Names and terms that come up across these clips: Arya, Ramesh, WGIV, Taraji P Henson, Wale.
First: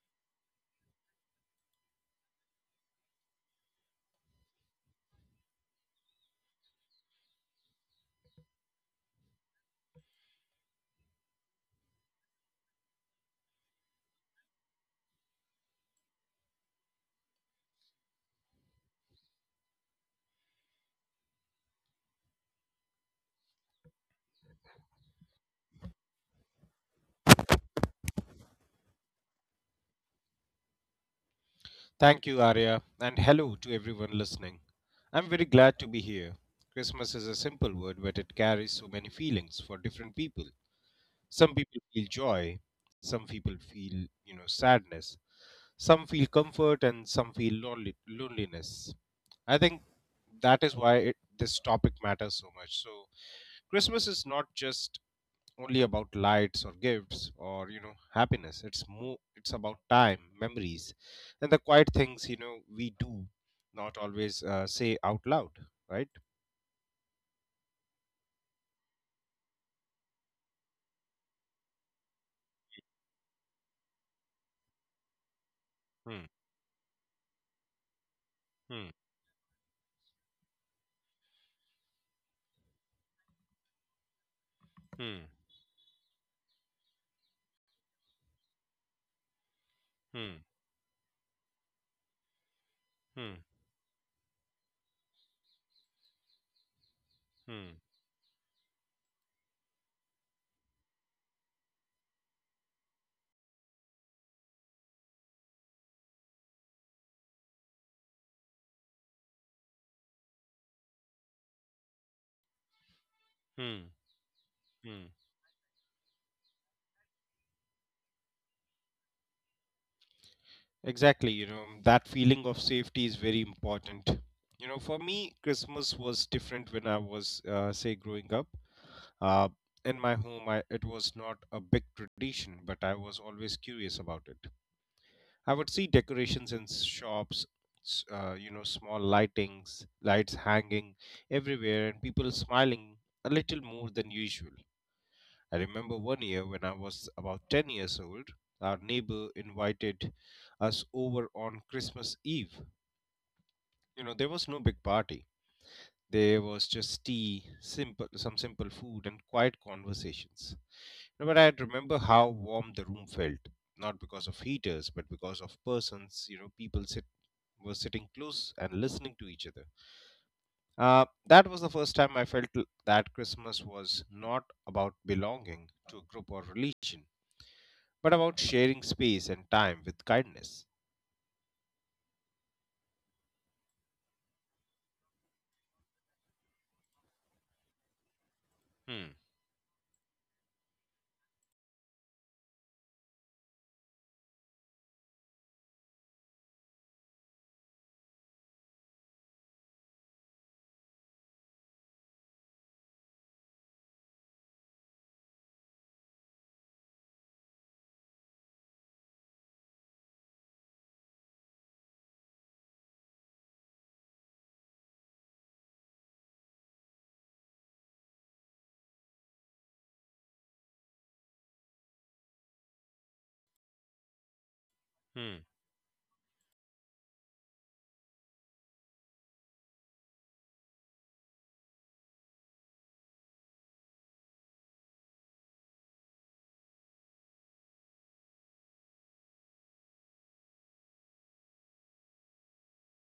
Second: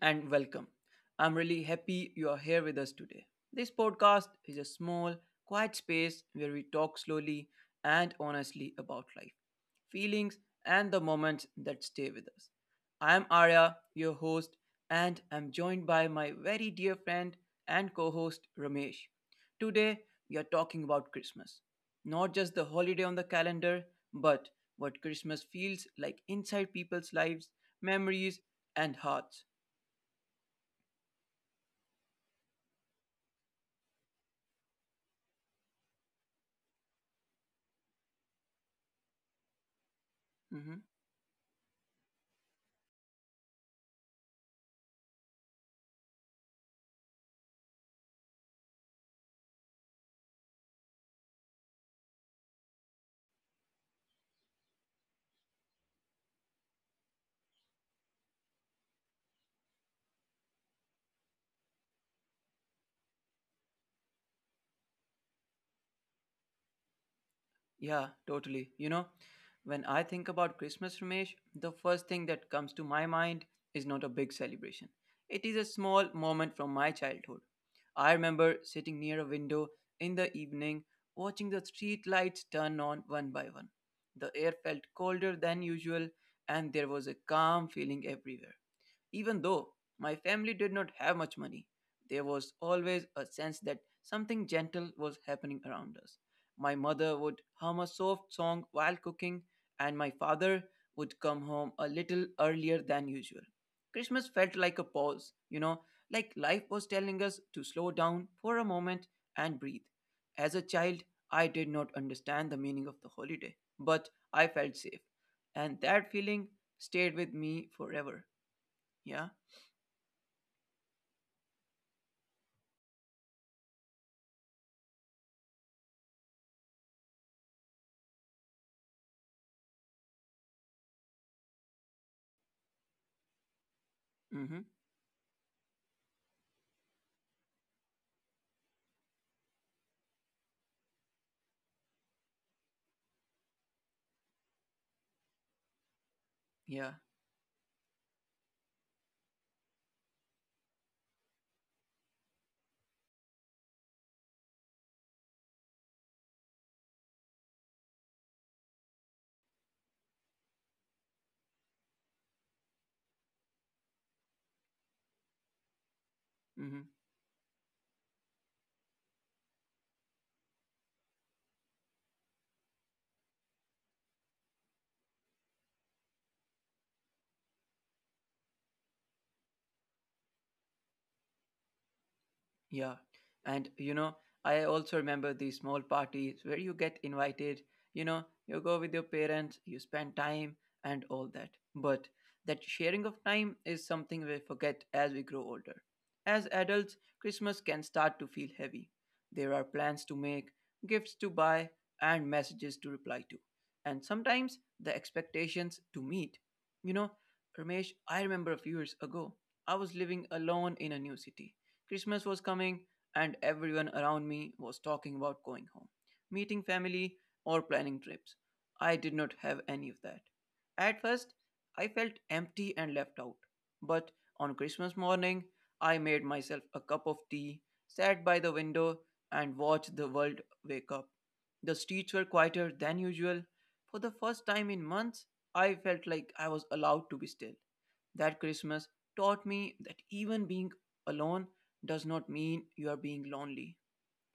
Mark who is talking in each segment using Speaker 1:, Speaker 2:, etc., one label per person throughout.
Speaker 1: and welcome. I'm really happy you are here with us today. This podcast is a small, quiet space where we talk slowly and honestly about life, feelings, and the moments that stay with us. I'm Arya, your host, and I'm joined by my very dear friend and co host Ramesh. Today, we are talking about Christmas. Not just the holiday on the calendar, but what Christmas feels like inside people's lives, memories, and hearts.
Speaker 2: Thank you, Arya, and hello to everyone listening. I'm very glad to be here. Christmas is a simple word, but it carries so many feelings for different
Speaker 1: Hmm.
Speaker 2: people. Some people feel joy, some people feel, sadness, some feel comfort, and some feel loneliness. I think that is why this topic matters so much. So, Christmas is not just only about lights or gifts or happiness. It's more, it's about time, memories, and the quiet things we do not always say out loud, right?
Speaker 1: Yeah, totally. You know, when I think about Christmas, Ramesh, the first thing that comes to my mind is not a big celebration. It is a small moment from my
Speaker 2: Hmm.
Speaker 1: childhood. I remember sitting near a window
Speaker 2: Hmm.
Speaker 1: in the evening, watching the street lights turn on one by one. The air felt colder than usual,
Speaker 2: Hmm.
Speaker 1: and there was a calm feeling everywhere. Even though my family did not have much
Speaker 2: Hmm.
Speaker 1: money, there was always a sense that something
Speaker 2: Hmm.
Speaker 1: gentle was happening around us. My mother would hum a soft song
Speaker 2: Hmm.
Speaker 1: while cooking, and my father would come home a little earlier than usual. Christmas felt like a pause, you know, like life was telling us to slow down for a moment and breathe. As a child, I did not understand the meaning of the holiday, but I felt
Speaker 2: Hmm.
Speaker 1: safe. And that
Speaker 2: Hmm.
Speaker 1: feeling stayed with me forever. Yeah.
Speaker 2: Exactly, that feeling of safety is very important. For me, Christmas was different when I was, say, growing up. Uh, in my home, it was not a big tradition, but I was always
Speaker 1: Mhm.
Speaker 2: curious about it. I would see decorations in shops, small lights hanging everywhere, and people smiling a little more than usual. I
Speaker 1: Yeah.
Speaker 2: remember one year when I was about 10 years old, our neighbor invited us over on Christmas Eve. There was no big party. There was just tea, some simple food, and quiet conversations. No, but I remember how warm the room felt, not because of heaters, but because of
Speaker 1: Mhm.
Speaker 2: people sitting were sitting close and listening to each other. That was the first time I felt that Christmas was not about belonging to a group or religion, but about sharing space and time with kindness.
Speaker 1: Yeah. And you know, I also remember these small parties where you get invited, you know, you go with your parents, you spend
Speaker 2: Hmm.
Speaker 1: time and all that. But that sharing of time is something we forget as we grow older. As adults, Christmas can start to feel heavy. There are plans to make, gifts to buy, and messages to reply to. And sometimes the expectations to meet. You know, Ramesh, I remember a few years ago, I was living alone in a new city. Christmas was coming, and everyone around me was talking about going home, meeting family, or planning trips. I did not have any of that. At first, I felt empty and left out. But on Christmas morning, I made myself
Speaker 2: Hmm.
Speaker 1: a cup of tea, sat by the window, and watched the world wake up. The streets were quieter than usual. For the first time in months, I felt like I was allowed to be still. That Christmas taught me that even being alone does not mean you are being lonely.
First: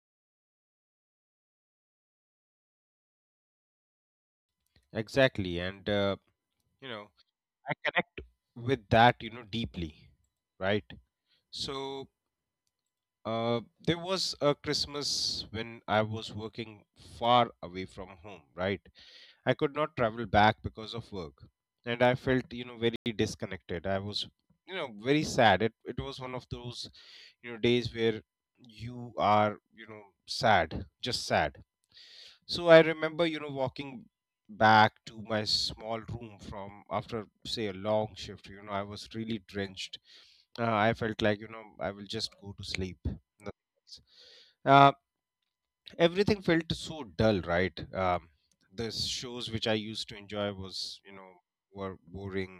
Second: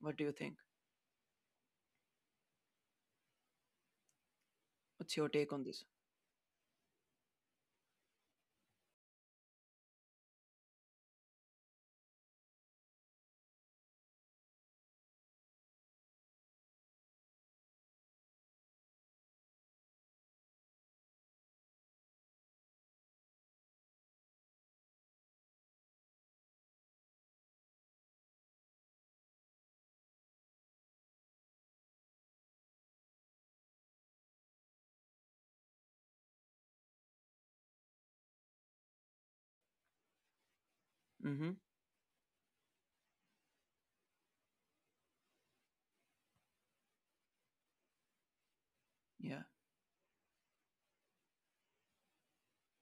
Speaker 1: What do you think? What's your take
Speaker 2: Exactly.
Speaker 1: on this?
Speaker 2: And, you know, I connect with that, deeply, right? So, there was a Christmas when I was working far away from home, right? I could not travel back because of work. And I felt, very disconnected. I was, very sad. It was one of those, days where you are, sad, just sad. So I remember, walking back to my small room from after, say, a long shift. I was really drenched. I
Speaker 1: Mm-hmm.
Speaker 2: felt like, I will just go to sleep, nothing else. Uh, everything felt so dull, right? The
Speaker 1: Yeah.
Speaker 2: shows which I used to enjoy was you know were boring.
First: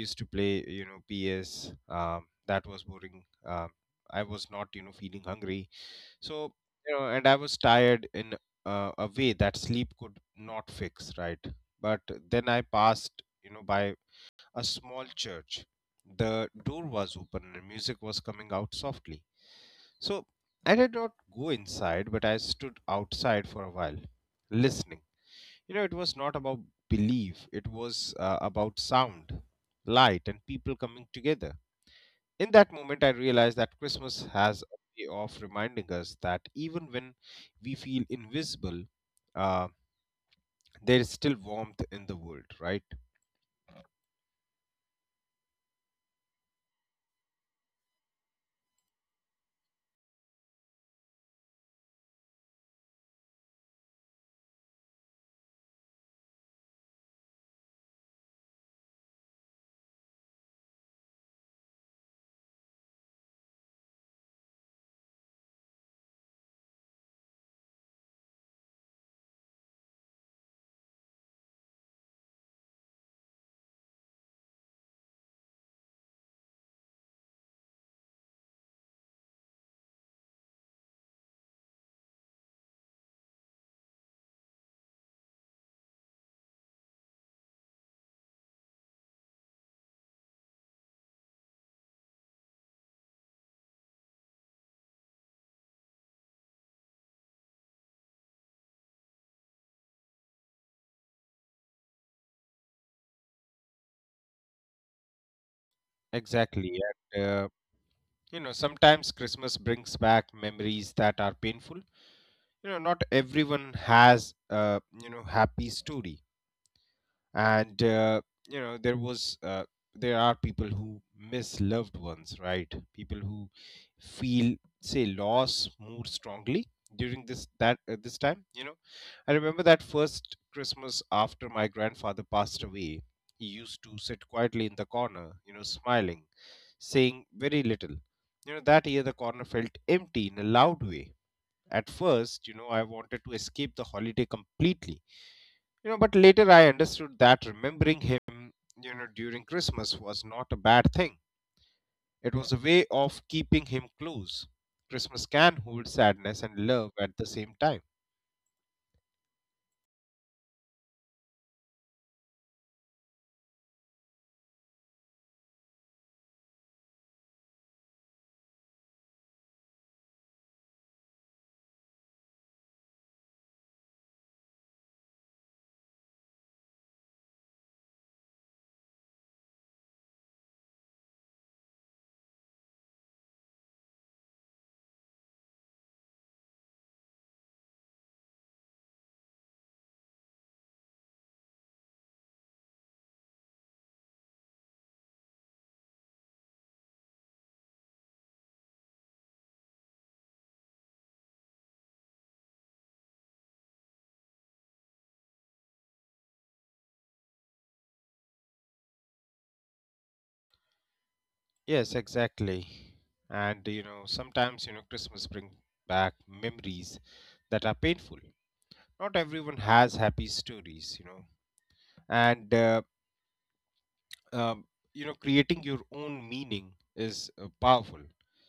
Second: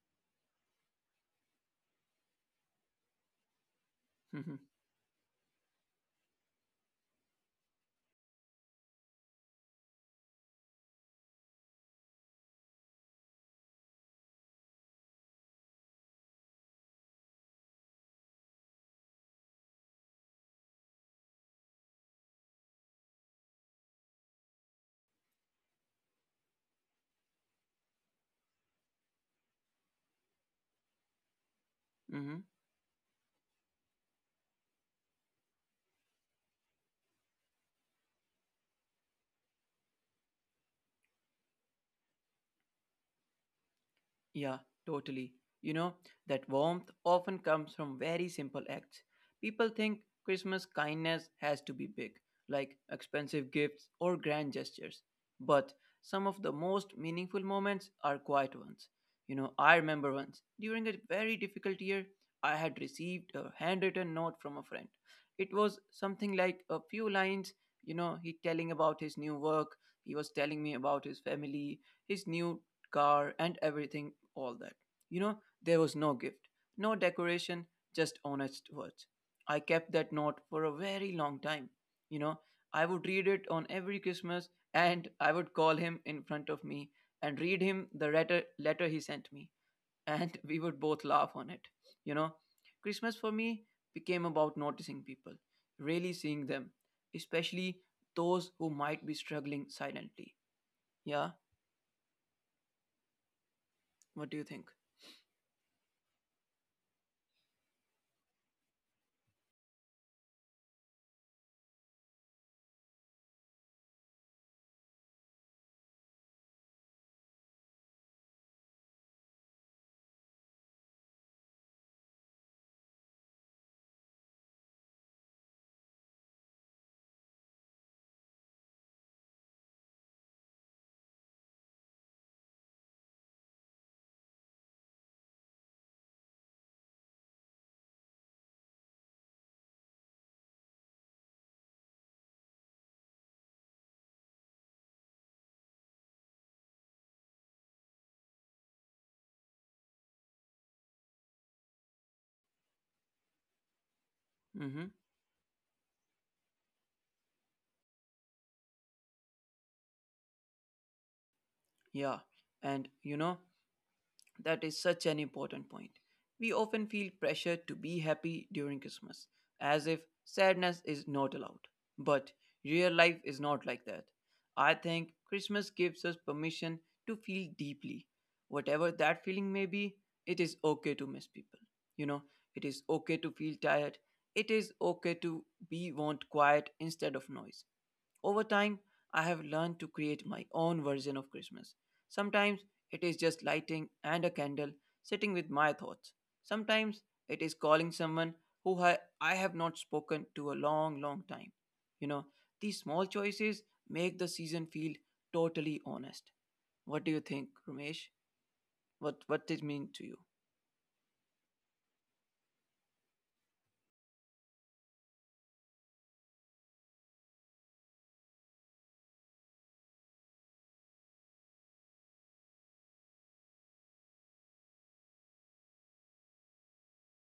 Speaker 2: Used to play, PS. That was boring. I was
Speaker 1: Mm-hmm.
Speaker 2: not, feeling hungry. So, and I was tired in a way that sleep could not fix, right. But then I passed, by a small church. The door was open and music was coming out softly, so I did not go inside, but I stood outside for a while, listening. It was not about belief, it was about sound, light, and people coming together. In
Speaker 1: Mm-hmm.
Speaker 2: that moment, I realized that Christmas has a way of reminding us that even when we feel invisible, uh, there is still warmth in the world, right?
Speaker 1: Yeah, totally. You know, that warmth often comes from very simple acts. People think Christmas kindness has to be big, like expensive gifts or grand gestures. But some of the most meaningful moments are quiet ones. You know, I remember once, during a very difficult year, I had received a handwritten note from a friend. It was something like a few lines, you know, he telling about his new work, he was telling me about his family, his new car and everything all that. You know, there was no gift, no decoration, just honest words. I kept that note for a very long time. You know, I would read it on every Christmas and I would call him in front of me and read him the letter he sent me. And we would both laugh on it. You know, Christmas for me became about noticing people, really seeing them, especially those who might be struggling silently. Yeah, what do you think?
Speaker 2: Exactly. And, sometimes Christmas brings back memories that are painful. Not everyone has, happy story. And, you know there was uh, there are people who miss loved ones, right. People who feel, say, loss more strongly during this time. I remember that first Christmas after my grandfather passed away. He used to sit quietly in the corner, smiling, saying very little. That year, the corner felt empty in a loud way. At first, I wanted to escape the holiday completely. But later I understood that remembering him, during Christmas was not a bad thing. It was a way of keeping him close. Christmas
Speaker 1: Mm-hmm.
Speaker 2: can hold sadness and love at the same time.
Speaker 1: Yeah, and you know, that is such an important point. We often feel pressure to be happy during Christmas, as if sadness is not allowed. But real life is not like that. I think Christmas gives us permission to feel deeply. Whatever that feeling may be, it is okay to miss people. You know, it is okay to feel tired. It is okay to be want quiet instead of noise. Over time, I have learned to create my own version of Christmas. Sometimes it is just lighting and a candle, sitting with my thoughts. Sometimes it is calling someone who I have not spoken to a long, long time. You know, these small choices make the season feel totally honest. What do you think, Ramesh? What did mean to you?
Speaker 2: Yes, exactly. And, sometimes, Christmas bring back memories that are painful. Not everyone has happy stories, you know and uh, um, you know creating your own meaning is, powerful. you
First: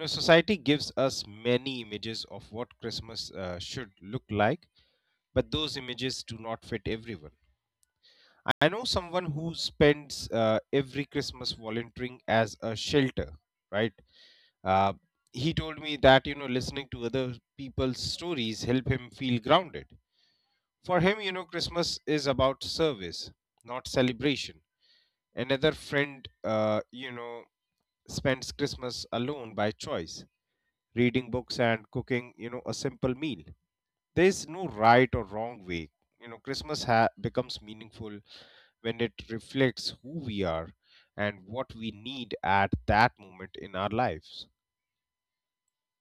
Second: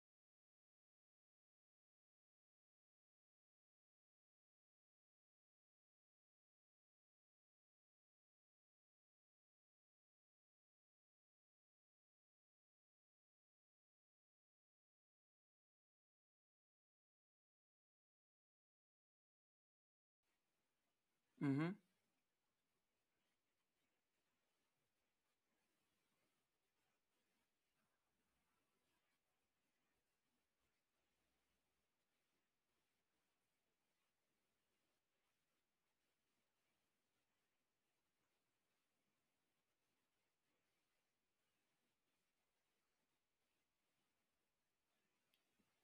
Speaker 2: know society gives us many images of what Christmas, should look like, but those images do not fit everyone. I know someone who spends, every Christmas volunteering as a shelter, right. Uh, he told me that, listening to other people's stories help him feel grounded. For
Speaker 1: Mm-hmm.
Speaker 2: him, Christmas is about service, not celebration. Another friend, spends Christmas alone by choice, reading books and cooking, a simple meal. There is no right or wrong way. You know, Christmas becomes meaningful when it reflects who we are and what we need at that moment in our lives.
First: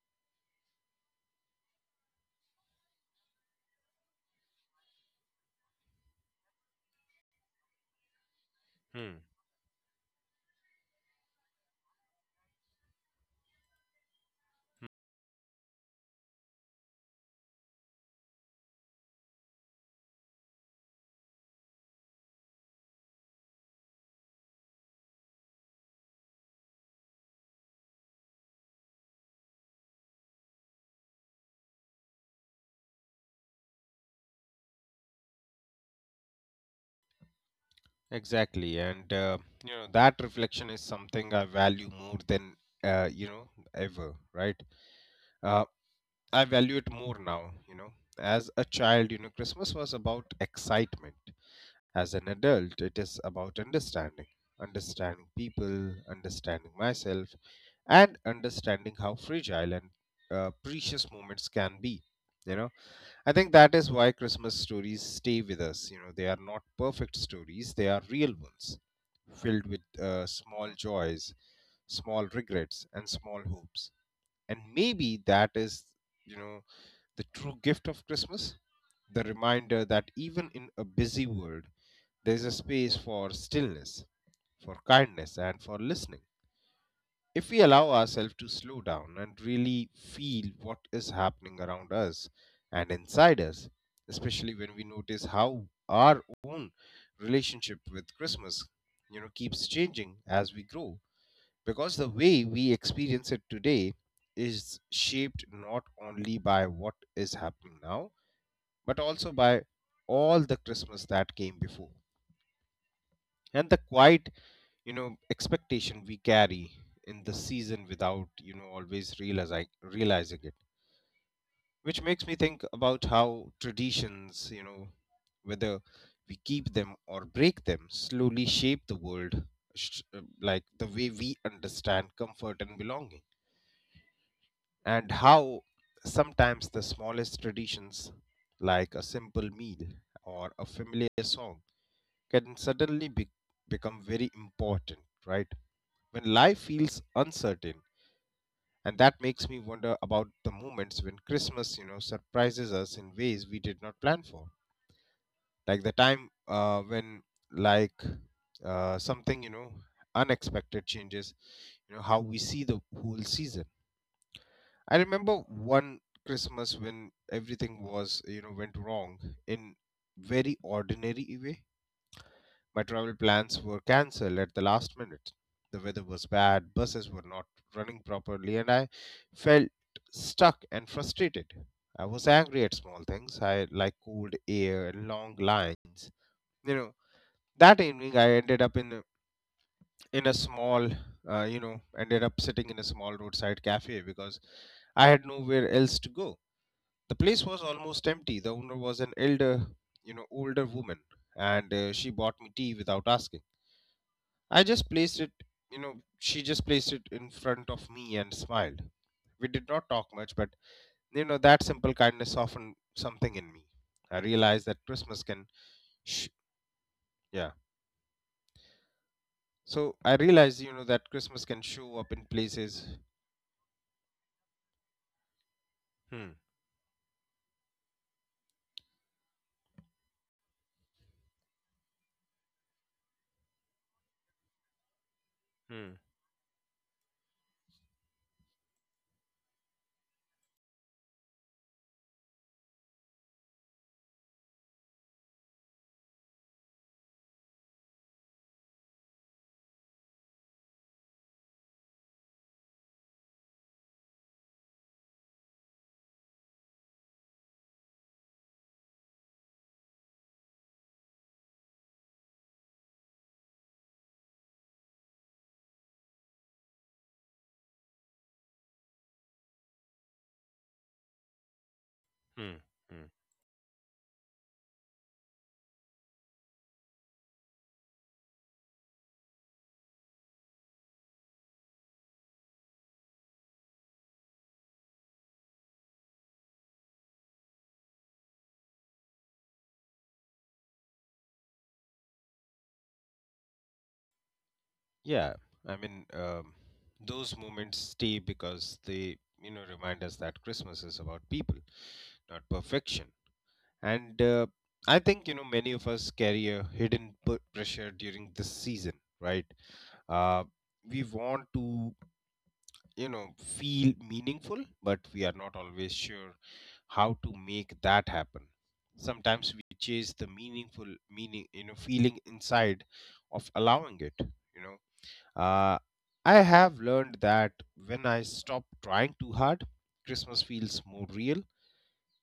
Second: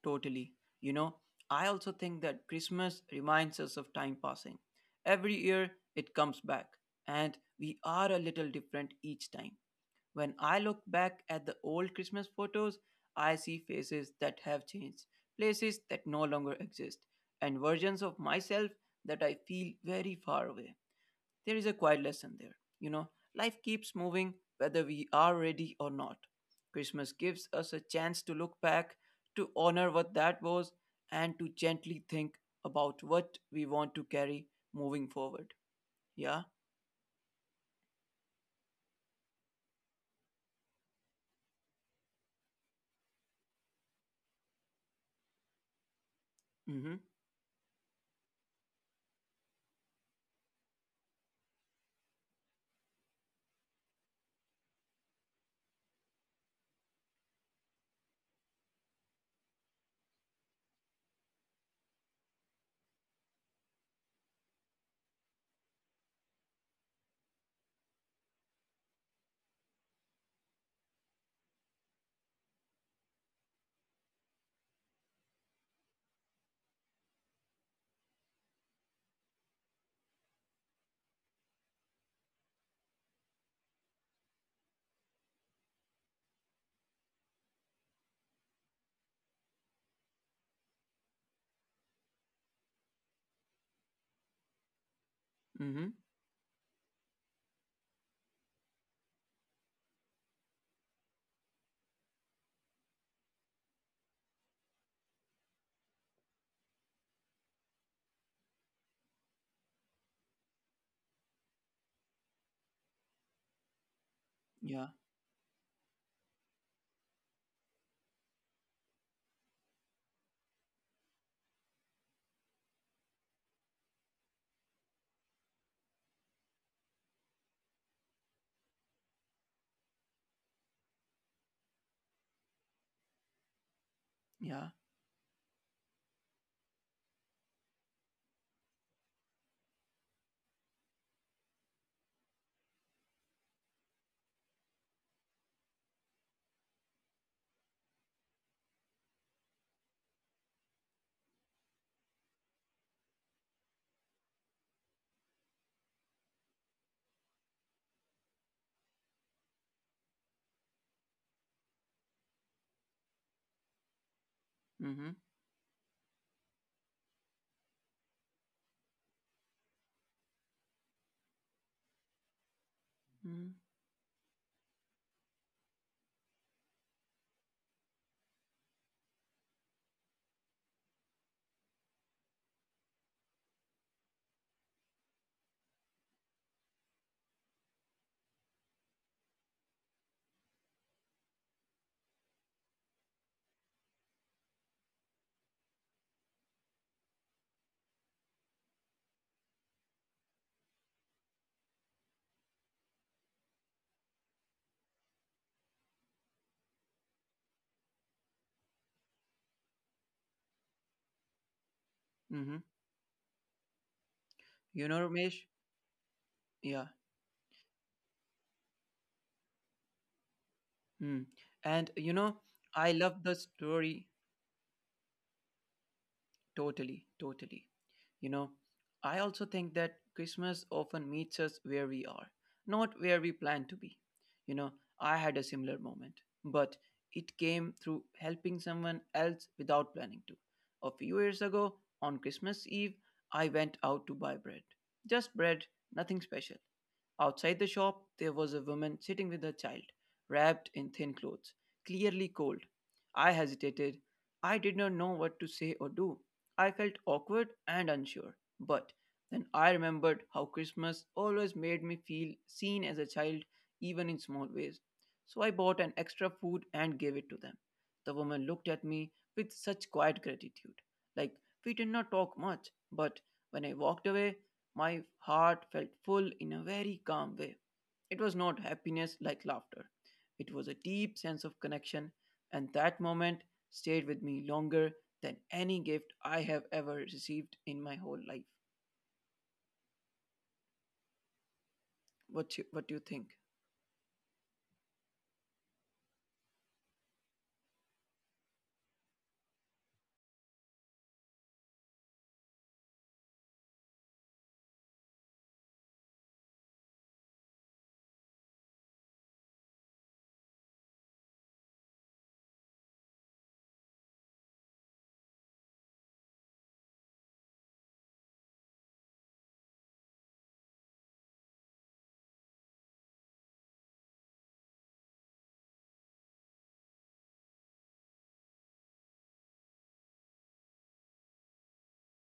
Speaker 1: Totally. You know, I also think that Christmas reminds us of time passing. Every year it comes back, and we are a little different each
Speaker 2: Hmm.
Speaker 1: time. When I look back at the old Christmas photos, I see faces that have changed, places that no longer exist, and versions of myself that I feel very far away. There is a quiet lesson there. You know, life keeps moving whether we are ready or not. Christmas gives us a chance to look back, to honor what that was, and to gently think about what we want to carry moving forward. Yeah.
Speaker 2: Exactly, and that reflection is something I value more than, uh, you know ever, right? Uh,
Speaker 1: Mm-hmm.
Speaker 2: I value it more now, As a child, Christmas was about excitement. As an adult, it is about understanding. Understanding people, understanding myself, and understanding how fragile and, precious moments can be. You know, I think that is why Christmas stories stay with us. They are not perfect stories, they are real ones, filled with small joys, small regrets, and small hopes. And maybe that is, you know, the true gift of Christmas? The reminder that even in a busy world, there is a space for stillness, for kindness, and for listening. If we allow ourselves to slow down and really feel what is happening around us and inside us, especially when we
Speaker 1: Mm-hmm.
Speaker 2: notice how our own relationship with Christmas, keeps changing as we grow, because the way we experience it today is shaped not only by what is happening now, but also by all the Christmas that came before. And the quiet,
Speaker 1: Yeah.
Speaker 2: expectation we carry in the season without, always realizing it. Which makes me think about how traditions, whether we keep them or break them, slowly shape the world, like the way we understand comfort and belonging.
Speaker 1: Yeah.
Speaker 2: And how sometimes the smallest traditions, like a simple meal or a familiar song, can suddenly become very important, right? When life feels uncertain. And that makes me wonder about the moments when Christmas, surprises us in ways we did not plan for. Like the time, when, like, something, unexpected changes, how we see the whole season.
Speaker 1: Mm-hmm.
Speaker 2: I remember one Christmas when everything went wrong in very ordinary way.
Speaker 1: Mm-hmm.
Speaker 2: My travel plans were cancelled at the last minute. The weather was bad, buses were not running properly, and I felt stuck and frustrated. I was angry at small things. I Like cold air and long lines. You know, that evening I ended up in a small, ended up sitting in a small roadside cafe because I had nowhere else to go. The place was almost empty. The owner was an older woman, and she bought me tea without asking. I just placed it, you know, she just placed it in front of me and smiled. We did
Speaker 1: Mm-hmm.
Speaker 2: not talk much, but that simple
Speaker 1: You know,
Speaker 2: kindness
Speaker 1: Ramesh?
Speaker 2: softened something in me.
Speaker 1: Yeah.
Speaker 2: I realized that Christmas can, sh- yeah.
Speaker 1: Mm. And you
Speaker 2: So
Speaker 1: know,
Speaker 2: I realized,
Speaker 1: I love the
Speaker 2: that Christmas can
Speaker 1: story.
Speaker 2: show up in places.
Speaker 1: Totally, totally. You
Speaker 2: Hmm.
Speaker 1: know, I also think that Christmas often meets us where we are, not where we plan to be. You know, I had a similar moment, but it came
Speaker 2: Hmm.
Speaker 1: through helping someone else without planning to. A few years ago, on Christmas Eve, I went out to buy bread. Just bread, nothing special. Outside the shop, there was a woman sitting with her child, wrapped in thin clothes, clearly cold. I hesitated. I did not know what to say or do. I felt awkward and unsure, but then I remembered how Christmas always made me feel seen as a child, even in small ways. So I bought an extra food and gave it to them. The woman looked at me with such quiet gratitude. Like we did not talk much, but
Speaker 2: Hmm.
Speaker 1: when I walked
Speaker 2: Hmm.
Speaker 1: away, my heart felt full in a very calm way. It was not happiness like laughter, it was a deep sense of connection, and that moment stayed with me longer than any gift I have ever received in my whole life. What you, what do you think?
Speaker 2: Yeah, I mean, those moments stay because they, remind us that Christmas is about people, not perfection. And, I think, many of us carry a hidden pressure during this season, right? Uh, we want to, you know, feel meaningful, but we are not always sure how to make that happen. Sometimes we chase the meaning, feeling inside of allowing it, you know. Uh, I have learned that when I stop trying too hard, Christmas feels more real,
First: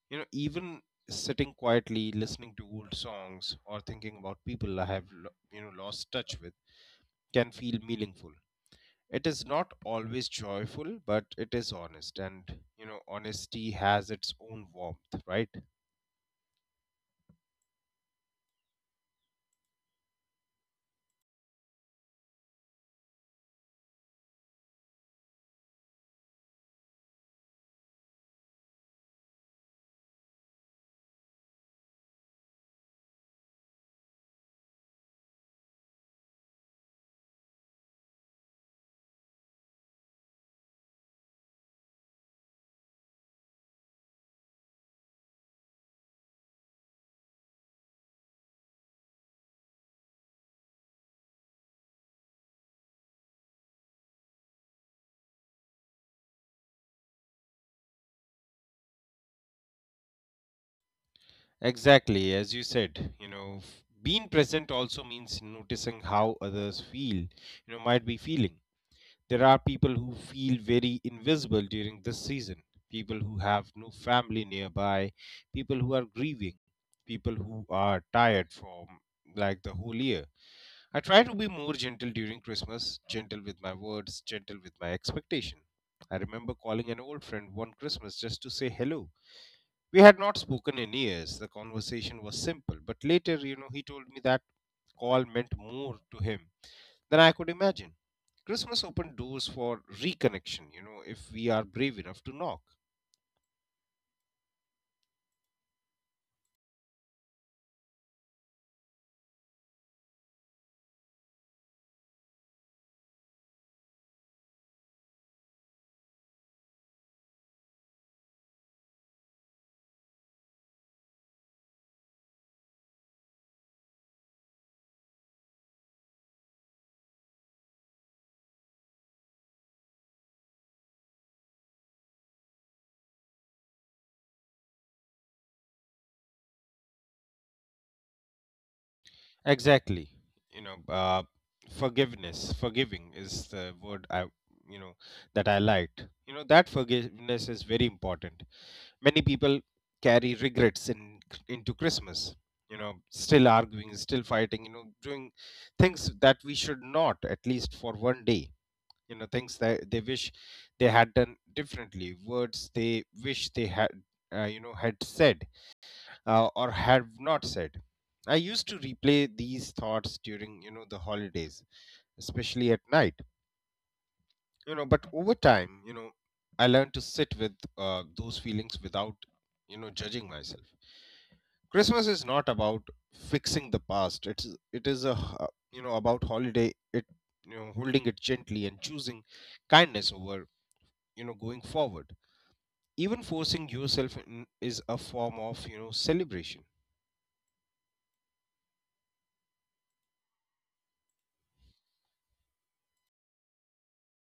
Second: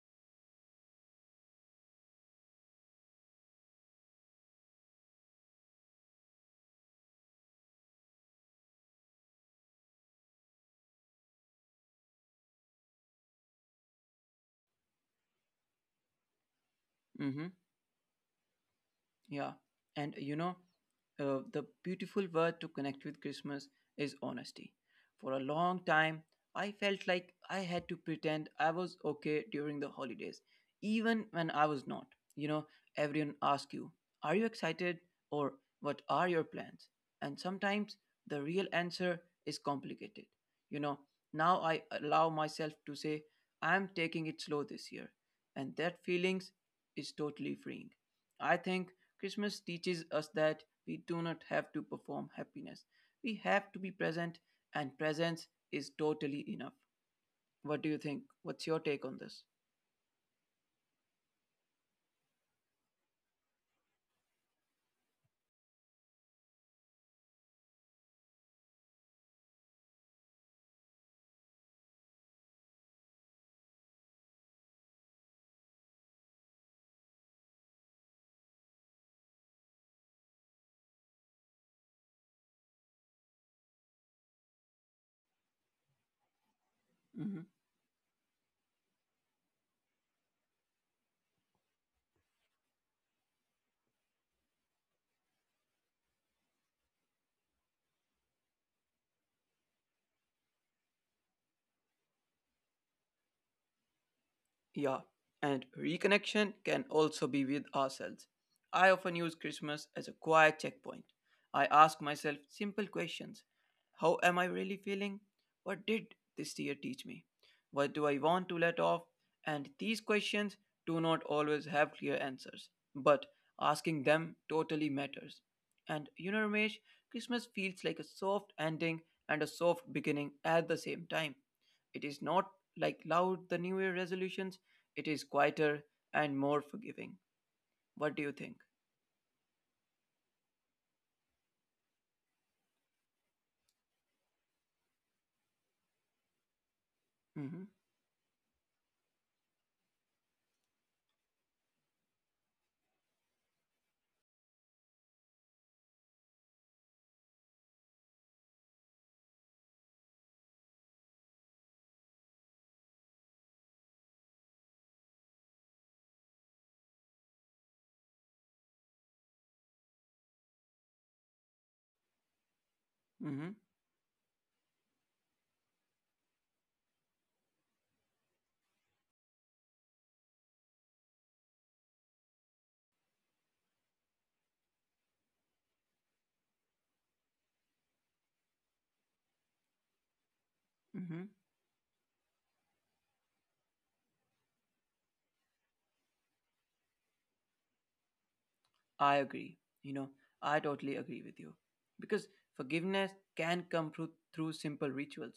Speaker 2: even sitting quietly, listening to old songs, or thinking about people I have lost touch with can feel meaningful. It is not always joyful, but it is honest, and, honesty has its own warmth, right?
Speaker 1: Mm-hmm. Yeah. And you know, the beautiful word to connect with Christmas is honesty. For a long time, I felt like I had to pretend I was okay during the holidays, even when I was not. You know, everyone asks you, are you excited? Or what are your plans? And sometimes the real answer is complicated. You know, now I allow myself to say, I'm taking it slow this year. And that feelings is totally freeing. I think Christmas teaches us that we do not have to perform happiness. We have to be present, and presence is totally enough. What do you think? What's your take on this?
Speaker 2: Exactly, as you said, being present also means noticing how others might be feeling. There are people who feel very invisible during this season, people who have no family nearby, people who are grieving, people who are tired from, like, the whole year. I try to be more gentle during Christmas, gentle with my words, gentle with my expectation. I remember
Speaker 1: Hmm.
Speaker 2: calling an old friend one Christmas just to say hello. We had not spoken in years. The conversation was simple, but later, he told me that call meant more to him than I could imagine. Christmas opened doors for reconnection, if we are brave enough to knock.
Speaker 1: Yeah, and reconnection can also be with ourselves. I often use Christmas as a quiet checkpoint. I ask myself simple questions. How am I really feeling? What did this year teach me? What do I want to let off? And these questions do not always have clear answers, but asking them totally matters. And you know, Ramesh, Christmas feels like a soft ending and a soft beginning at the same time. It is not like loud the New Year resolutions, it is quieter and more forgiving. What do you think?
Speaker 2: Exactly. You know, uh, Forgiving is the word you know, that I liked. That
Speaker 1: Mm-hmm.
Speaker 2: forgiveness is very important. Many people carry regrets in into Christmas. You know, still arguing, still fighting. You know, doing things that we should not, at least for one day, things that they wish they had done differently, words they wish they had had said or have not said. I used to replay these thoughts during, the holidays,
Speaker 1: Mm-hmm.
Speaker 2: especially at night. You know, but over time, I learned to sit with those feelings without, judging myself. Christmas is not about fixing the past. It's it is a h- you know about holiday it you know Holding it gently and choosing
Speaker 1: Mm-hmm.
Speaker 2: kindness over, going forward. Even forcing yourself in is a form of, celebration.
Speaker 1: I agree. You know, I totally agree with you. Because forgiveness can come through simple rituals.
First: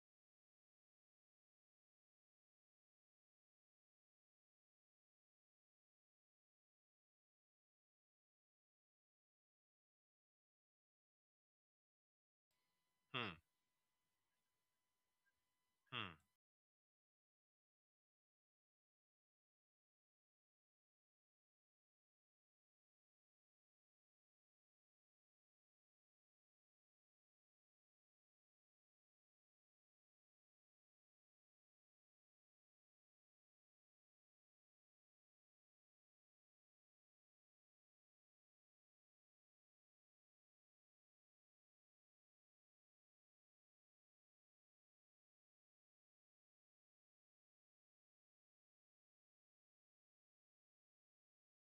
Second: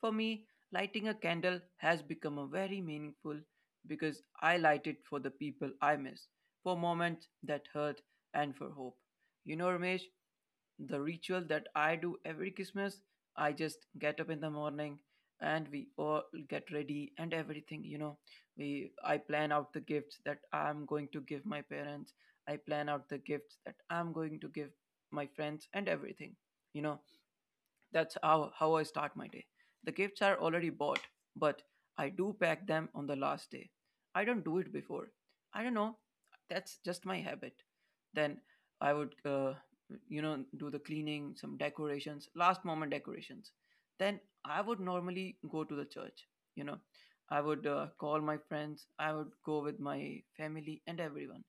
Speaker 1: For me, lighting a candle has become a very meaningful because I light it for the people I miss, for moments that hurt, and for hope. You know, Ramesh, the ritual that I do every Christmas.
Speaker 2: Hmm.
Speaker 1: I just get up in the morning and we
Speaker 2: Hmm.
Speaker 1: all get ready and everything, you know. We I plan out the gifts that I'm going to give my parents. I plan out the gifts that I'm going to give my friends and everything. You know, that's how I start my day. The gifts are already bought, but I do pack them on the last day. I don't do it before. I don't know. That's just my habit. Then I would, you know, do the cleaning, some decorations, last moment decorations. Then I would normally go to the church. You know, I would call my friends, I would go with my family and everyone.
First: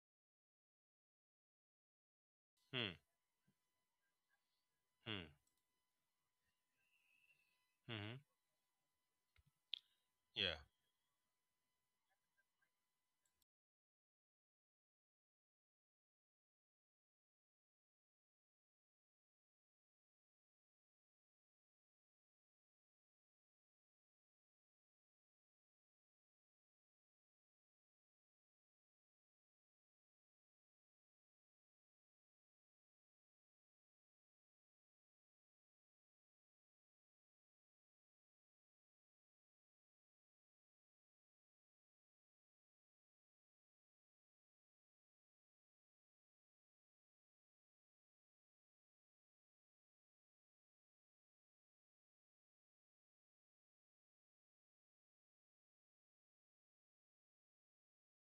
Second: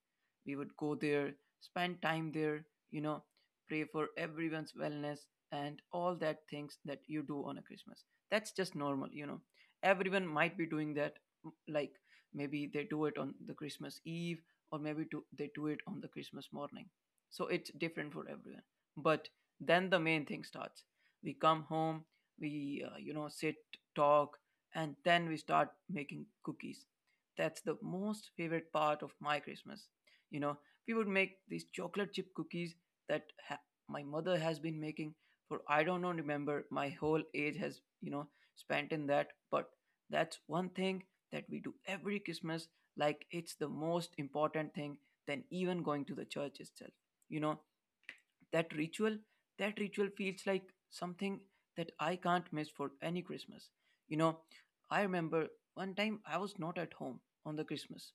Speaker 1: We would go there, spend time there,
Speaker 2: Hmm.
Speaker 1: you know, pray for everyone's wellness
Speaker 2: Hmm.
Speaker 1: and all that things that you do on a Christmas.
Speaker 2: Hmm.
Speaker 1: That's just normal, everyone
Speaker 2: Yeah.
Speaker 1: might be doing that. Like maybe they do it on the Christmas eve or maybe they do it on the Christmas morning. So it's different for everyone. But then the main thing starts: we come home, we sit, talk, and then we start making cookies. That's the most favorite part of my Christmas. you know we would make these chocolate chip cookies that ha- my mother has been making for, I don't know, remember my whole age has, spent in that. But that's one thing that we do every Christmas, like it's the most important thing than even going to the church itself. You know, that ritual, that ritual feels like something that I can't miss for any Christmas. You know, I remember one time I was not at home on the Christmas.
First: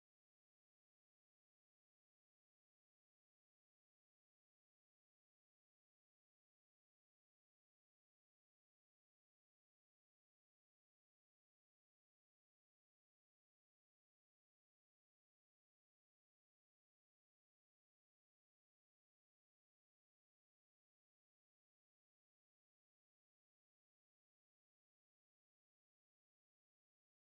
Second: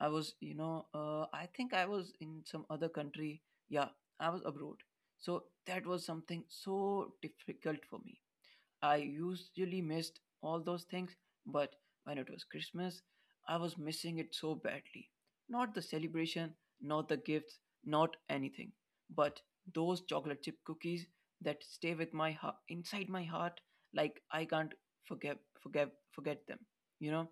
Speaker 1: I was, I think I was in some other country. Yeah, I was abroad. So that was something so difficult for me. I usually missed all those things, but when it was Christmas, I was missing it so badly. Not the celebration, not the gifts, not anything, but those chocolate chip cookies that stay with my heart, inside my heart. Like I can't forget them. You know,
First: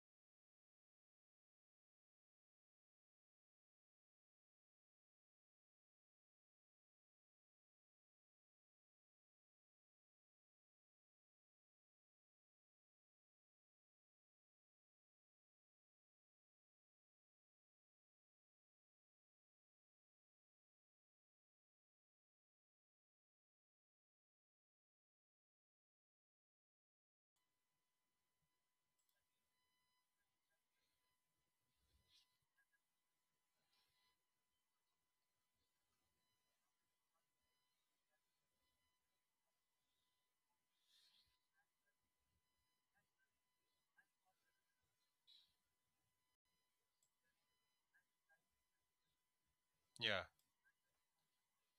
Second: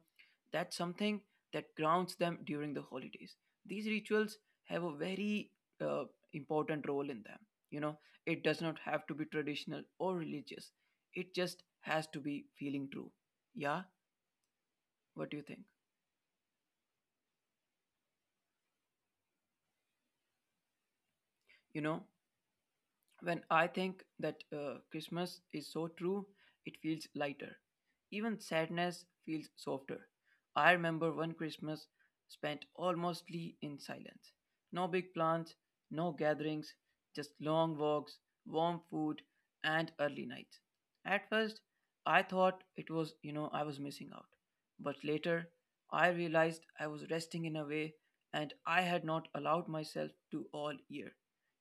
Speaker 1: that's something that grounds them during the holidays. These rituals have a very uh, important role in them. You know, it does not have to be traditional or religious, it just has to be feeling true. Yeah, what do you think? You know, When I think that Christmas is so true, it feels lighter. Even sadness feels softer. I remember one Christmas spent almostly in silence. No big plans, no gatherings, just long walks, warm food, and early nights. At first, I thought it was, I was missing out. But later, I realized I was resting in a way and I had not allowed myself
Speaker 2: Yeah.
Speaker 1: to all year.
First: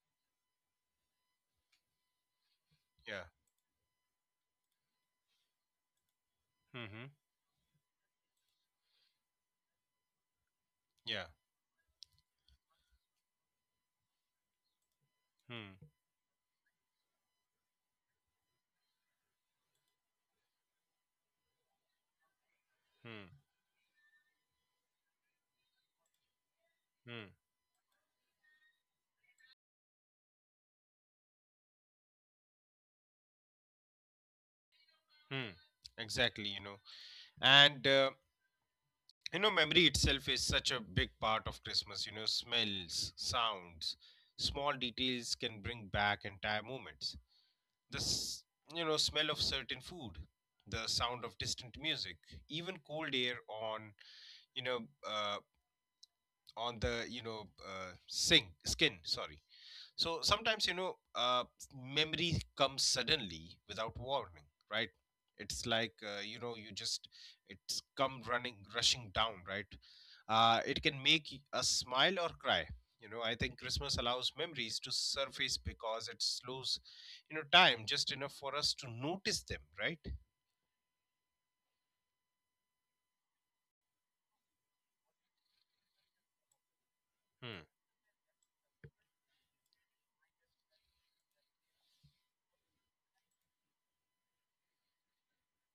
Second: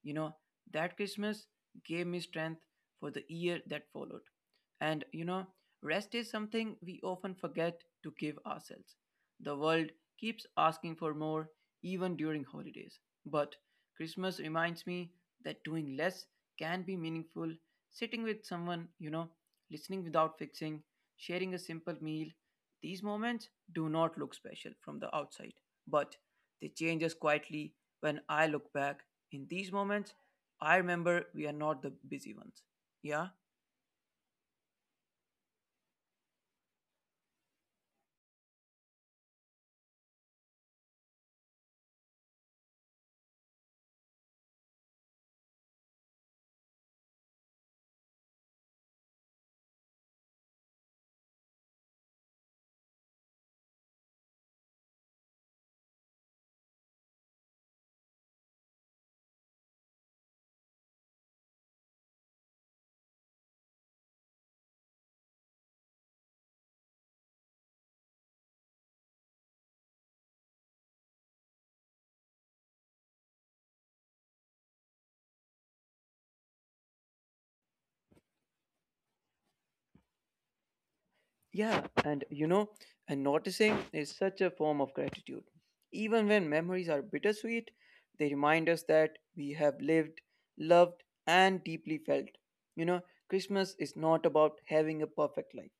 Speaker 1: You know, that Christmas gave me strength
Speaker 2: Yeah.
Speaker 1: for the year that followed. And rest is something
Speaker 2: Hmm.
Speaker 1: we often forget to give ourselves. The world keeps asking
Speaker 2: Yeah.
Speaker 1: for more, even during holidays. But Christmas reminds me
Speaker 2: Hmm.
Speaker 1: that doing less can be meaningful. Sitting with someone, listening without fixing, sharing a simple meal. These
Speaker 2: Hmm.
Speaker 1: moments do not look special from the outside, but they change us
Speaker 2: Hmm.
Speaker 1: quietly when I look back. In these moments, I remember we are not the busy ones. Yeah?
Speaker 2: Hmm. Exactly. And memory itself is such a big part of Christmas. You know, smells, sounds, small details can bring back entire moments. The s- you know Smell of certain food, the sound of distant music, even cold air on, you know uh, on the, skin, sorry. So sometimes, memory comes suddenly without warning, right? It's like, you just, it's come running, rushing down, right? It can make us smile or cry. You know, I think Christmas allows memories to surface because it slows, time just enough for us to notice them, right?
Speaker 1: Yeah, and noticing is such a form of gratitude. Even when memories are
Speaker 2: Hmm.
Speaker 1: bittersweet, they remind us that we have lived, loved, and deeply felt. You know, Christmas is not about having a perfect life,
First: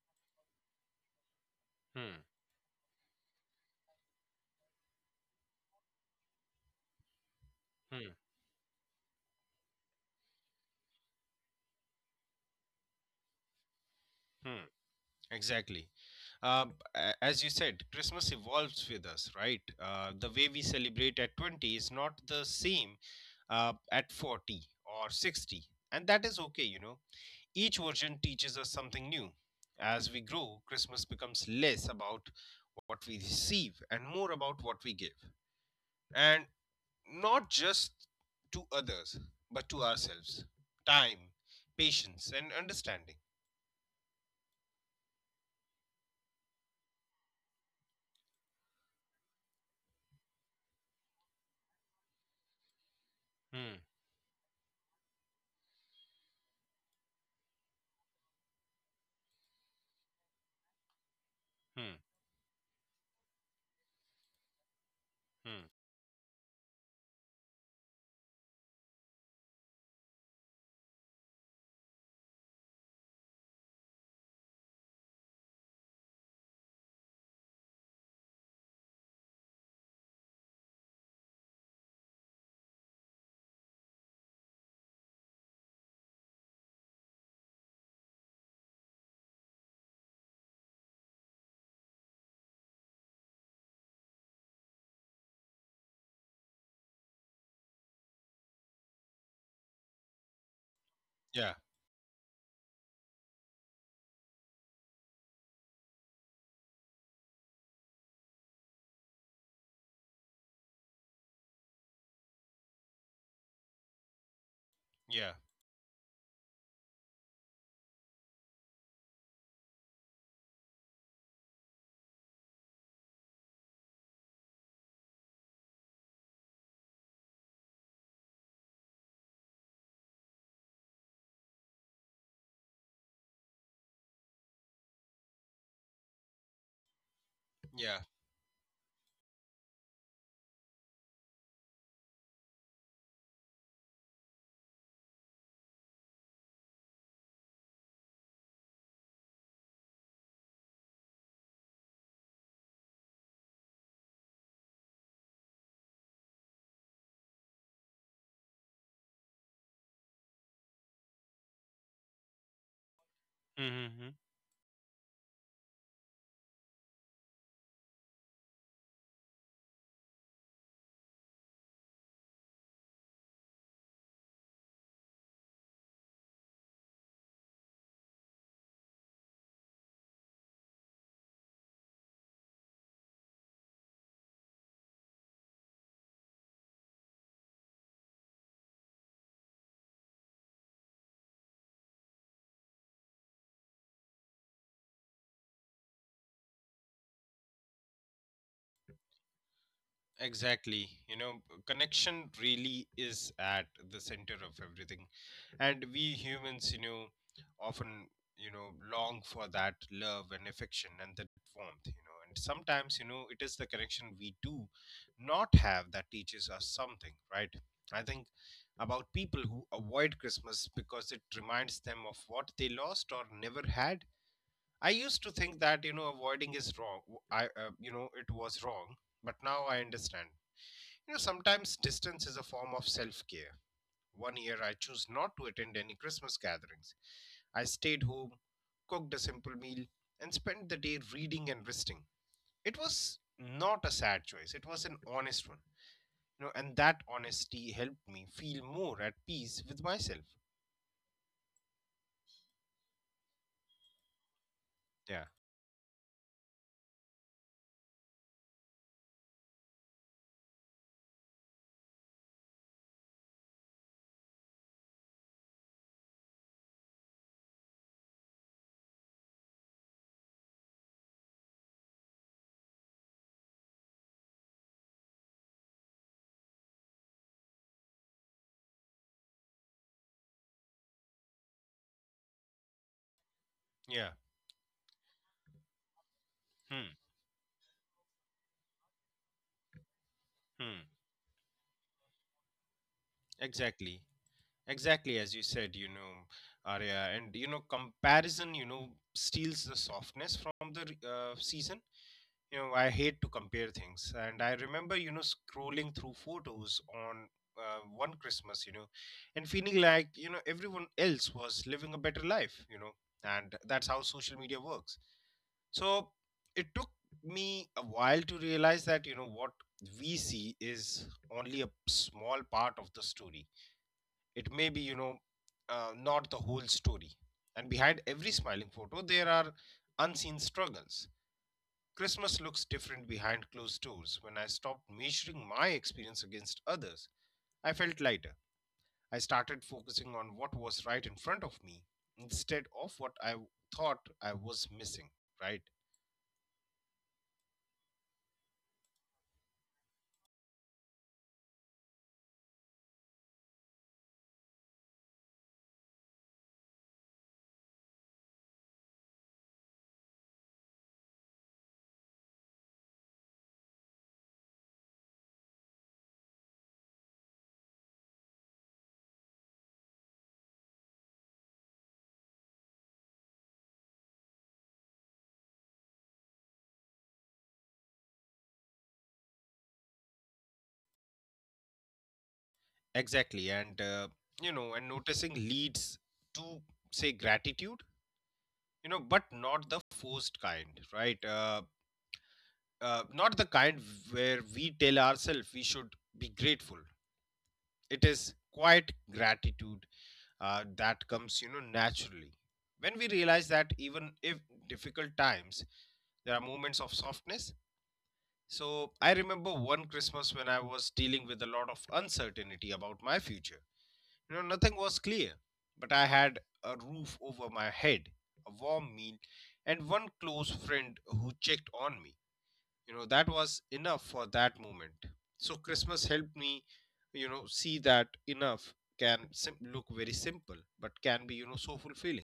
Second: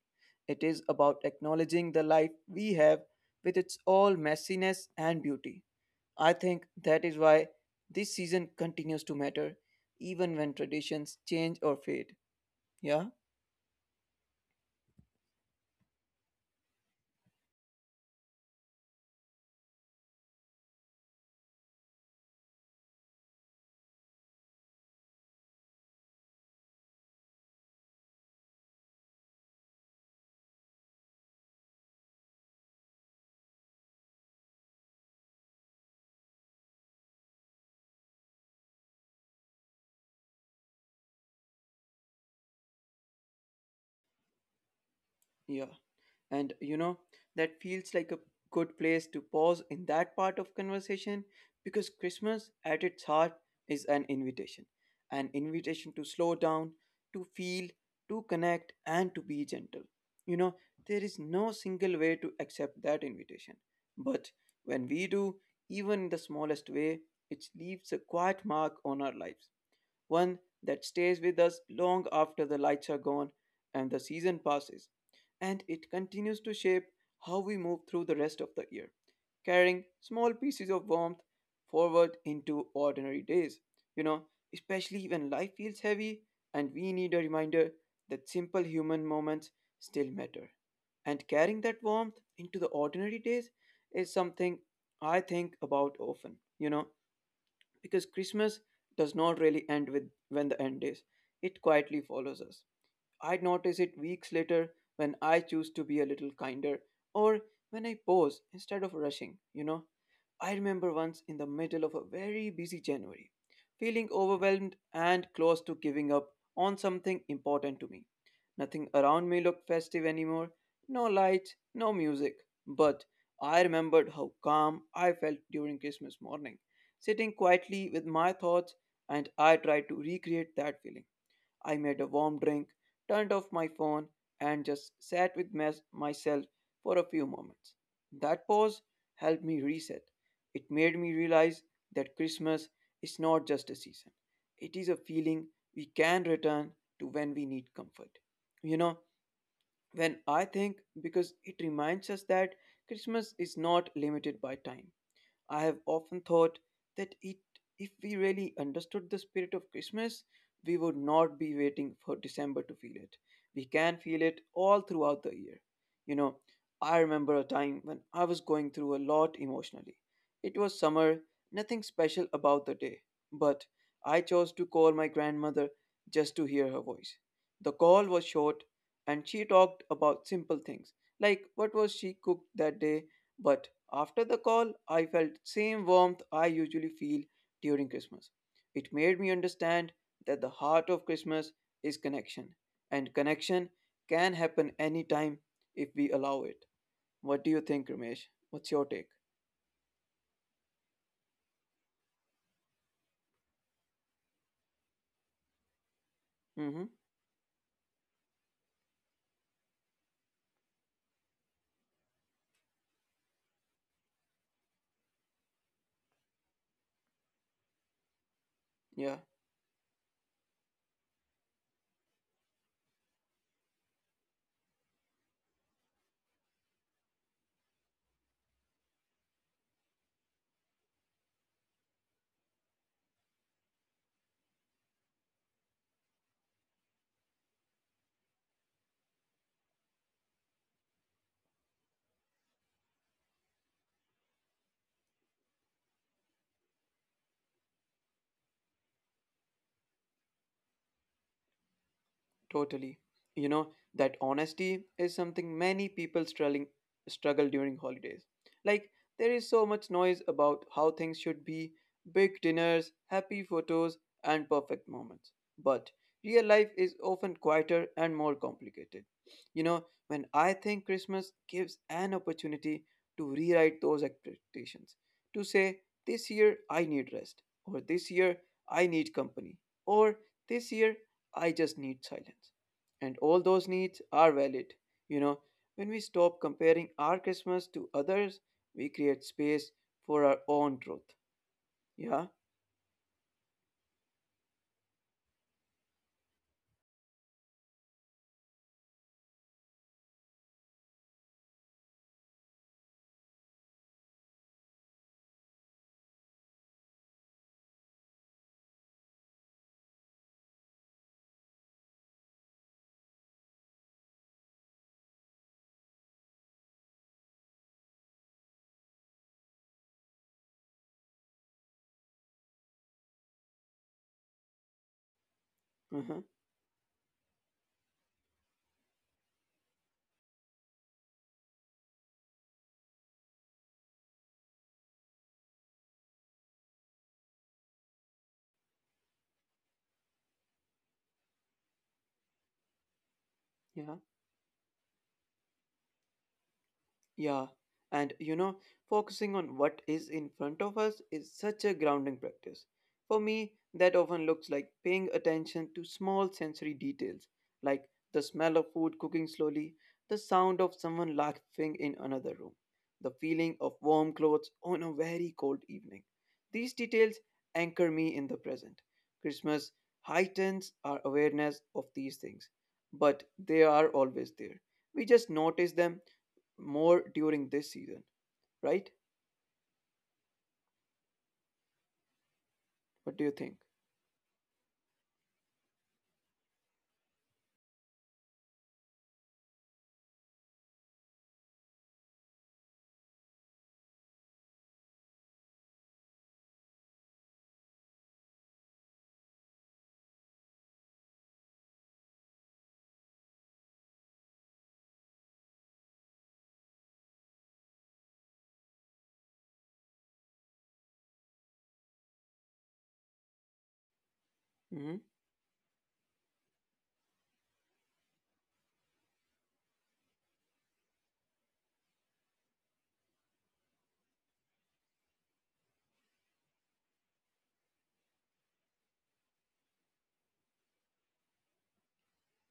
Speaker 1: it is about acknowledging the
Speaker 2: Hmm.
Speaker 1: life we have with its all messiness and beauty. I think that is why
Speaker 2: Hmm.
Speaker 1: this season continues to matter, even when traditions change or fade. Yeah?
Speaker 2: Hmm. Exactly. Uh, as you said, Christmas evolves with us, right? The way we celebrate at 20 is not the same at 40 or 60. And that is okay, you know. Each version teaches us something new. As we grow, Christmas becomes less about what we receive and more about what we give. And not just to others, but to ourselves. Time, patience, and understanding.
Speaker 1: Yeah. And that feels like a good place to pause in that part of conversation because Christmas at its heart
Speaker 2: Hmm,
Speaker 1: is an invitation. An invitation to slow down, to feel, to connect, and to be gentle. You know, there is no
Speaker 2: hmm,
Speaker 1: single way to accept that invitation. But when we do,
Speaker 2: hmm.
Speaker 1: even in the smallest way, it leaves a quiet mark on our lives, one that stays with us long after the lights are gone and the season passes, and it continues to shape how we move through the rest of the year, carrying small pieces of warmth forward into ordinary days. You know, especially when life feels heavy and we need a reminder that simple human moments still matter. And carrying that warmth into the ordinary days is something I think about often. Because Christmas does not really end with when the end is.
Speaker 2: Yeah,
Speaker 1: It quietly follows us. I notice it weeks later when I choose to be a little kinder or when I pause instead of rushing, I remember once in the middle of a very busy January, feeling overwhelmed and
Speaker 2: yeah,
Speaker 1: close to giving up on something important to me. Nothing around me looked festive anymore, no lights, no music. But I remembered how calm I felt during Christmas morning, sitting quietly with my thoughts, and I tried to recreate that feeling. I made a warm drink, turned off my phone, and just sat with myself for a few moments.
Speaker 2: yeah.
Speaker 1: That pause helped me reset. It made me realize that Christmas is not just a season, it is a feeling we can return to when we need comfort. You know, because it reminds us that Christmas is not limited by time. I have often thought that it, if we really understood the spirit of Christmas, we would not be waiting for December to feel it. We
Speaker 2: Mm-hmm.
Speaker 1: can feel it all throughout the year. You know, I remember a time when I was going through a lot emotionally. It was summer, nothing special about the day, but I chose to call my grandmother just to hear her voice. The call was short, and she talked about simple things like what was she cooked that day, but after the call, I felt same warmth I usually feel during Christmas. It made me understand that the heart of Christmas is connection, and connection can happen anytime if we allow it. What do you think, Ramesh? What's your take?
Speaker 2: Exactly. You know, connection really is at the center of everything. And we humans, you
Speaker 1: Mm-hmm.
Speaker 2: know, often, long for that love and affection and that warmth, you know. And sometimes, it is the connection we do not have that teaches us something, right? I think about
Speaker 1: Yeah.
Speaker 2: people who avoid Christmas because it reminds them of what they lost or never had. I used to think that, you know, avoiding is wrong. You know, it was wrong, but now I understand. You know, sometimes distance is a form of self care. One year I chose not to attend any Christmas gatherings. I stayed home, cooked a simple meal, and spent the day reading and resting. It was not a sad choice, it was an honest one. You know, and that honesty helped me feel more at peace with myself.
Speaker 1: Totally. You know, that honesty is
Speaker 2: Yeah.
Speaker 1: something many people struggling struggle during holidays. Like there is so much noise about how things should be, big dinners, happy photos, and perfect moments. But real life is often quieter and more complicated. When I think Christmas gives an opportunity to rewrite those expectations, to say, this year I need rest, or this year I need company, or this year I just need silence. And all those needs
Speaker 2: Yeah.
Speaker 1: are valid. You know, when we stop comparing
Speaker 2: Hmm.
Speaker 1: our Christmas to others, we create space for our own
Speaker 2: Hmm.
Speaker 1: truth. Yeah.
Speaker 2: Exactly. Exactly as you said, you know, Arya, and you know, comparison, you know, steals the softness from the season. You know, I hate to compare things, and I remember, you know, scrolling through photos on, one Christmas, you know, and feeling like, everyone else was living a better life, you know, and that's how social media works. So it took me a while to realize that, what we see is only a small part of the story. It may be,
Speaker 1: Uh-huh.
Speaker 2: not the whole story, and behind every smiling photo there are unseen struggles. Christmas looks different behind closed doors. When I stopped measuring my experience against others, I felt lighter. I started focusing on what was right in front of me instead of what I
Speaker 1: Yeah.
Speaker 2: thought I was missing, right?
Speaker 1: Yeah, and focusing on what is in front of us is such a grounding practice. For me, that often looks like paying attention to small sensory details, like the smell of food cooking slowly, the sound of someone laughing in another room, the feeling of warm clothes on a very cold evening. These details anchor me in the present. Christmas heightens our awareness of these things, but they are always there. We just notice them more during this season, right? What do you
Speaker 2: Exactly,
Speaker 1: think?
Speaker 2: and and noticing leads to, say, gratitude. You know, but not the forced kind, right? Not the kind where we tell ourselves we should be grateful. It is quiet gratitude that comes, you know, naturally. When we realize that even if difficult times, there are moments of softness. So I remember one Christmas when I was dealing with a lot of uncertainty about my future. You know, nothing
Speaker 1: Hmm.
Speaker 2: was clear, but I had a roof over my head, a warm meal, and one close friend who checked on me. You know, that was enough for that moment. So Christmas helped me, see that enough can look very simple but can be, so fulfilling.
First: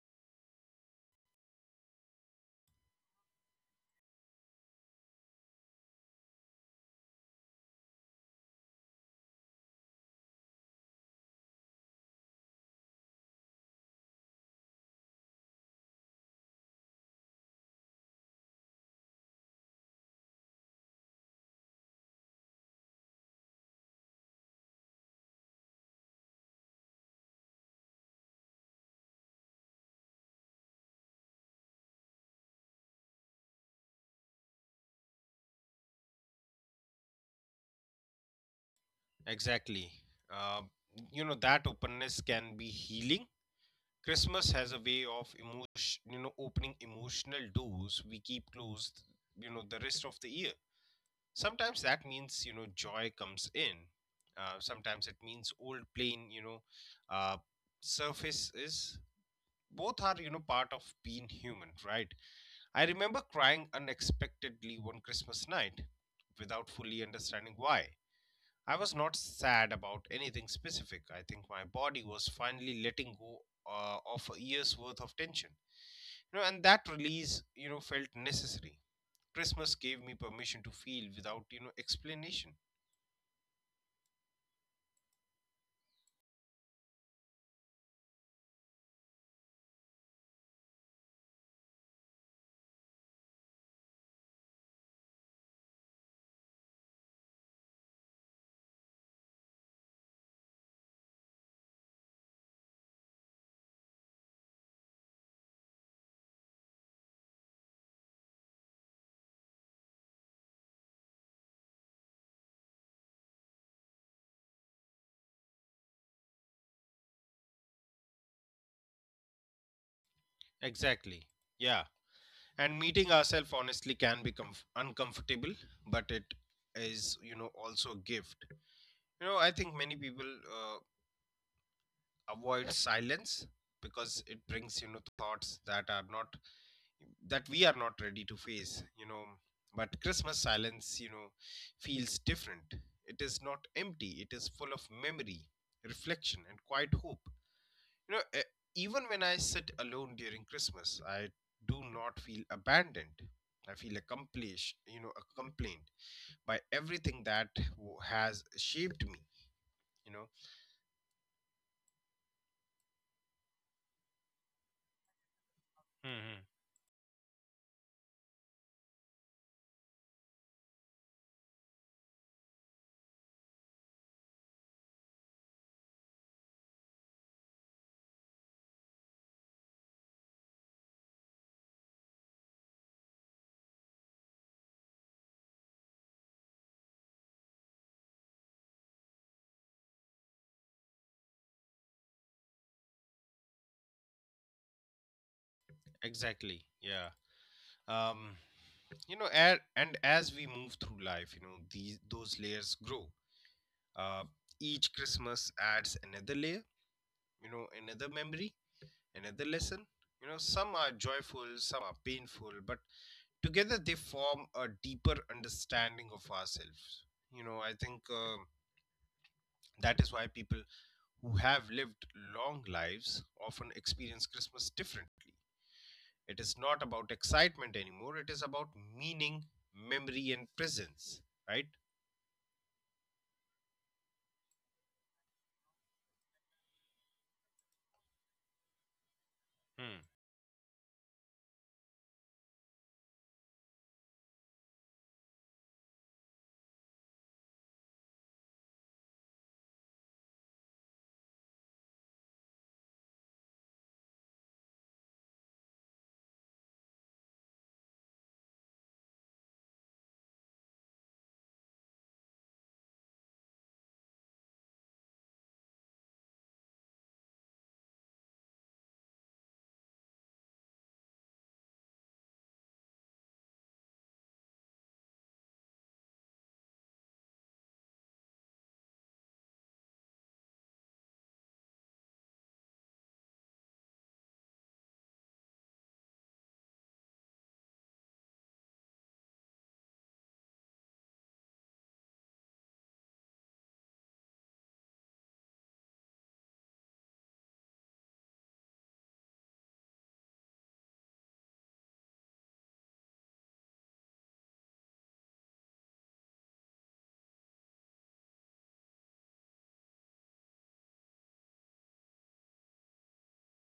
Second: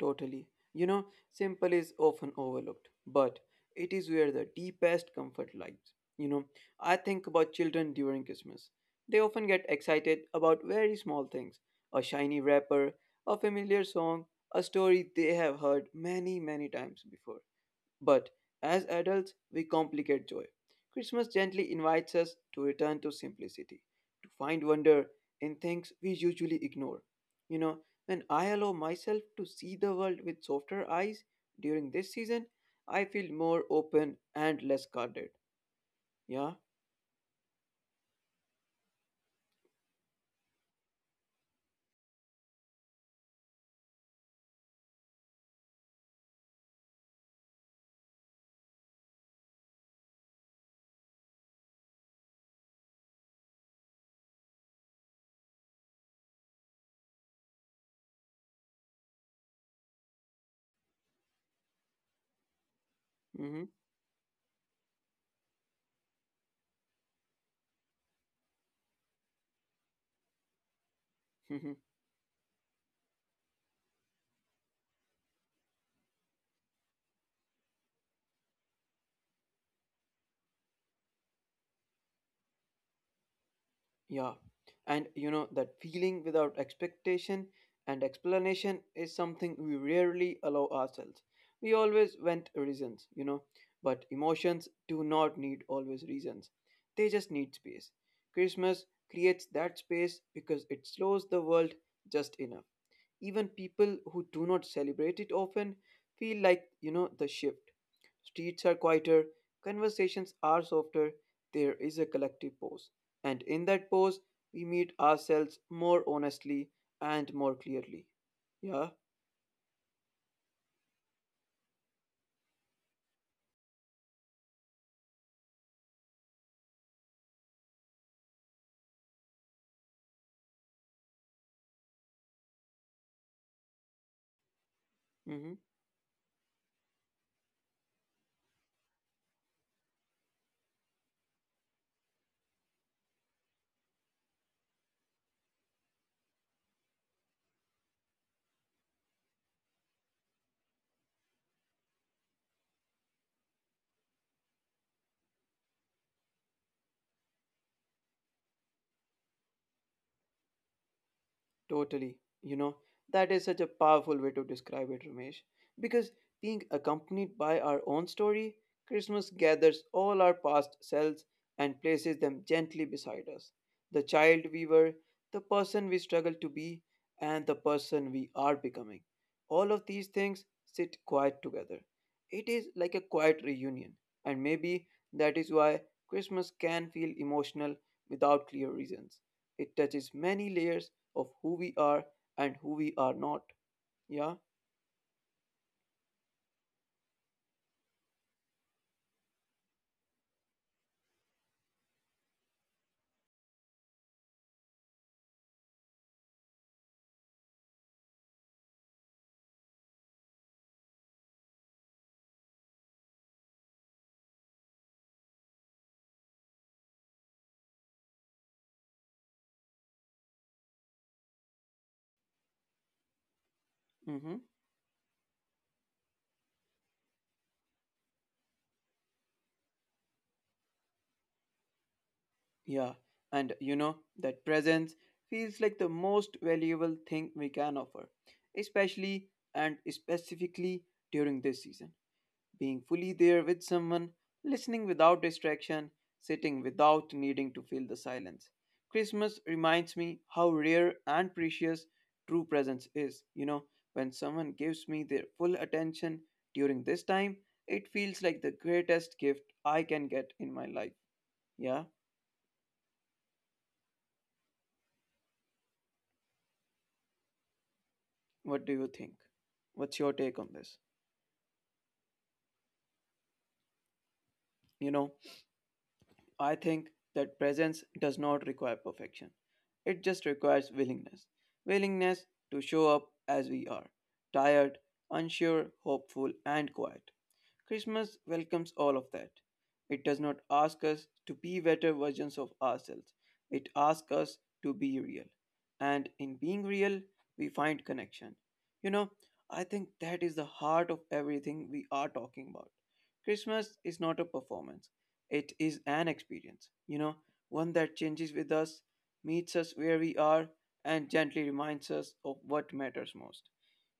Speaker 1: Totally. You know, simple is often overlooked, but it is where the deepest comfort lies. You know, I think about children during Christmas. They often get excited about very small things: a shiny wrapper, a familiar song, a story they have heard many, many times before. But as adults, we complicate joy. Christmas gently invites us to return to simplicity, to find wonder in things we usually ignore. You know, when I allow myself to see the world with softer eyes during this season, I feel more open and less guarded. Yeah?
Speaker 2: Exactly. uh, you know, that openness can be healing. Christmas has a way of emotion you know opening emotional doors we keep closed, the rest of the year. Sometimes that means, joy comes in. Sometimes it means old pain, uh, surfaces. Both are, part of being human, right? I remember
Speaker 1: Hmm.
Speaker 2: crying unexpectedly one Christmas night without fully understanding why. I was not sad about anything specific. I think my body was finally letting go of a year's worth of tension. You know, and that release, felt necessary. Christmas gave me permission to feel without, explanation.
Speaker 1: Yeah, and that feeling without expectation and explanation is something we rarely allow ourselves. We always want reasons, but emotions do not need always reasons. They just need space. Christmas creates that space because it slows the world just enough. Even people who do not celebrate it often feel like, the shift. Streets are quieter, conversations are softer, there is a collective pause. And in that pause, we meet ourselves more honestly and more clearly. Yeah?
Speaker 2: Exactly. Yeah. And meeting ourselves honestly can become uncomfortable, but it is, also a gift. You know, I think many people avoid silence because it brings,
Speaker 1: Mm-hmm.
Speaker 2: thoughts that are not that we are not ready to face. You know, but Christmas silence, you know, feels different. It is not empty. It is full of memory, reflection, and quiet hope. You know, e- Even when I sit alone during Christmas, I do not feel abandoned. I feel accompanied by everything that has shaped me. You
Speaker 1: Totally. You know, that is such a powerful way to describe it, Ramesh. Because
Speaker 2: know.
Speaker 1: being accompanied by our own story, Christmas gathers all our past selves and places them gently beside us. The child we were, the person we struggled to be, and the person we are becoming. All of these things sit quiet together. It is like a quiet reunion, and maybe that is why Christmas can feel emotional without clear reasons. It touches many layers of who we are and who we are not. Yeah.
Speaker 2: Exactly. Yeah. Um, you know, a And as we move through life, you know, these those layers grow. Uh, each Christmas adds another layer. You know, another memory, another lesson. You know, some are joyful, some are painful, but together they form a deeper understanding of ourselves. You know, I think that is why people who have lived long lives often
Speaker 1: Mm-hmm.
Speaker 2: experience Christmas differently. It is not about excitement anymore, it is about meaning, memory, and presence, right?
Speaker 1: Yeah. And that presence feels like the most valuable thing we can offer, especially and
Speaker 2: Hmm.
Speaker 1: specifically during this season. Being fully there with someone, listening without distraction, sitting without needing to fill the silence. Christmas reminds me how rare and precious true presence is. When someone gives me their full attention during this time, it feels like the greatest gift I can get in my life. Yeah, what do you think? What's your take on this? You know, I think that presence does not require perfection. It just requires willingness. Willingness to show up as we are: tired, unsure, hopeful, and quiet. Christmas welcomes all of that. It does not ask us to be better versions of ourselves, it asks us to be real. And in being real, we find connection. You know, I think that is the heart of everything we are talking about. Christmas is not a performance, it is an experience, one that changes with us, meets us where we are, and gently reminds us of what matters most.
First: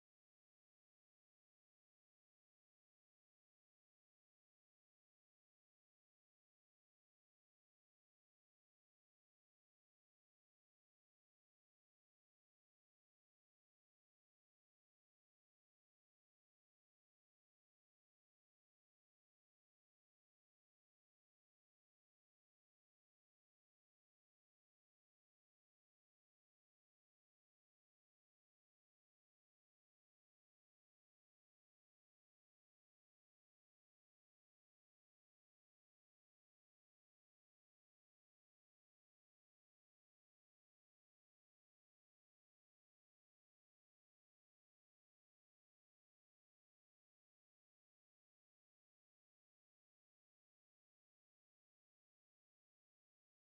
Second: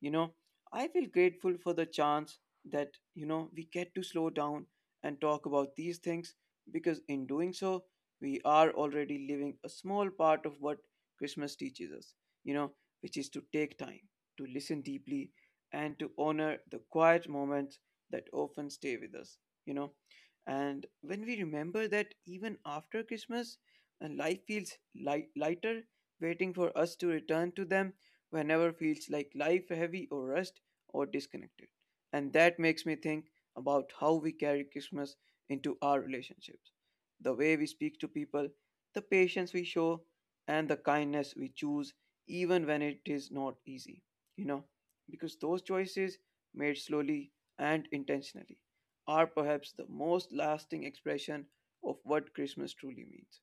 Speaker 1: You know, I feel grateful for the chance that, we get to slow down and talk about these things because in doing so, we are already living a small part of what Christmas teaches us, you know, which is to take time, to listen deeply, and to honor the quiet moments that often stay with us. You know, and when we remember that even after Christmas, life feels lighter, waiting for us to return to them whenever feels like life heavy or rushed or disconnected. And that makes me think about how we carry Christmas into our relationships, the way we speak to people, the patience we show, and the kindness we choose, even when it is not easy. You know, because those choices made slowly and intentionally are perhaps the most lasting expression of what Christmas truly means.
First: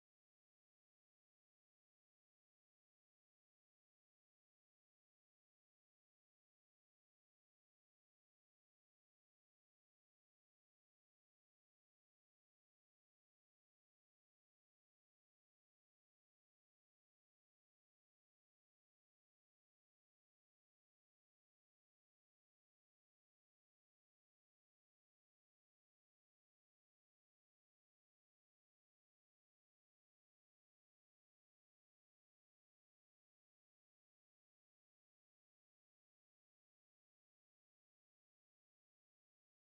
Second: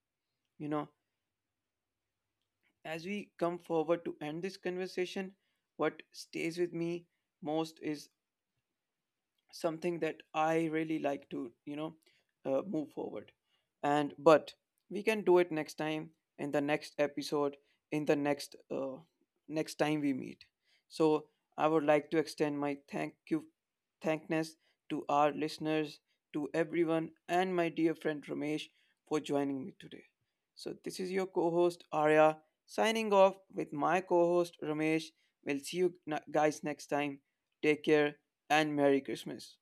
Speaker 1: You know, as we come forward to end this conversation, what stays with me most is something that I really like to, move forward. And but we can do it next time in the next episode, in the next next time we meet. So I would like to extend my thankness to our listeners, to everyone, and my dear friend Ramesh for joining me today. So this is your co-host Arya signing off with my co-host Ramesh. We'll see you guys next time. Take care and Merry Christmas.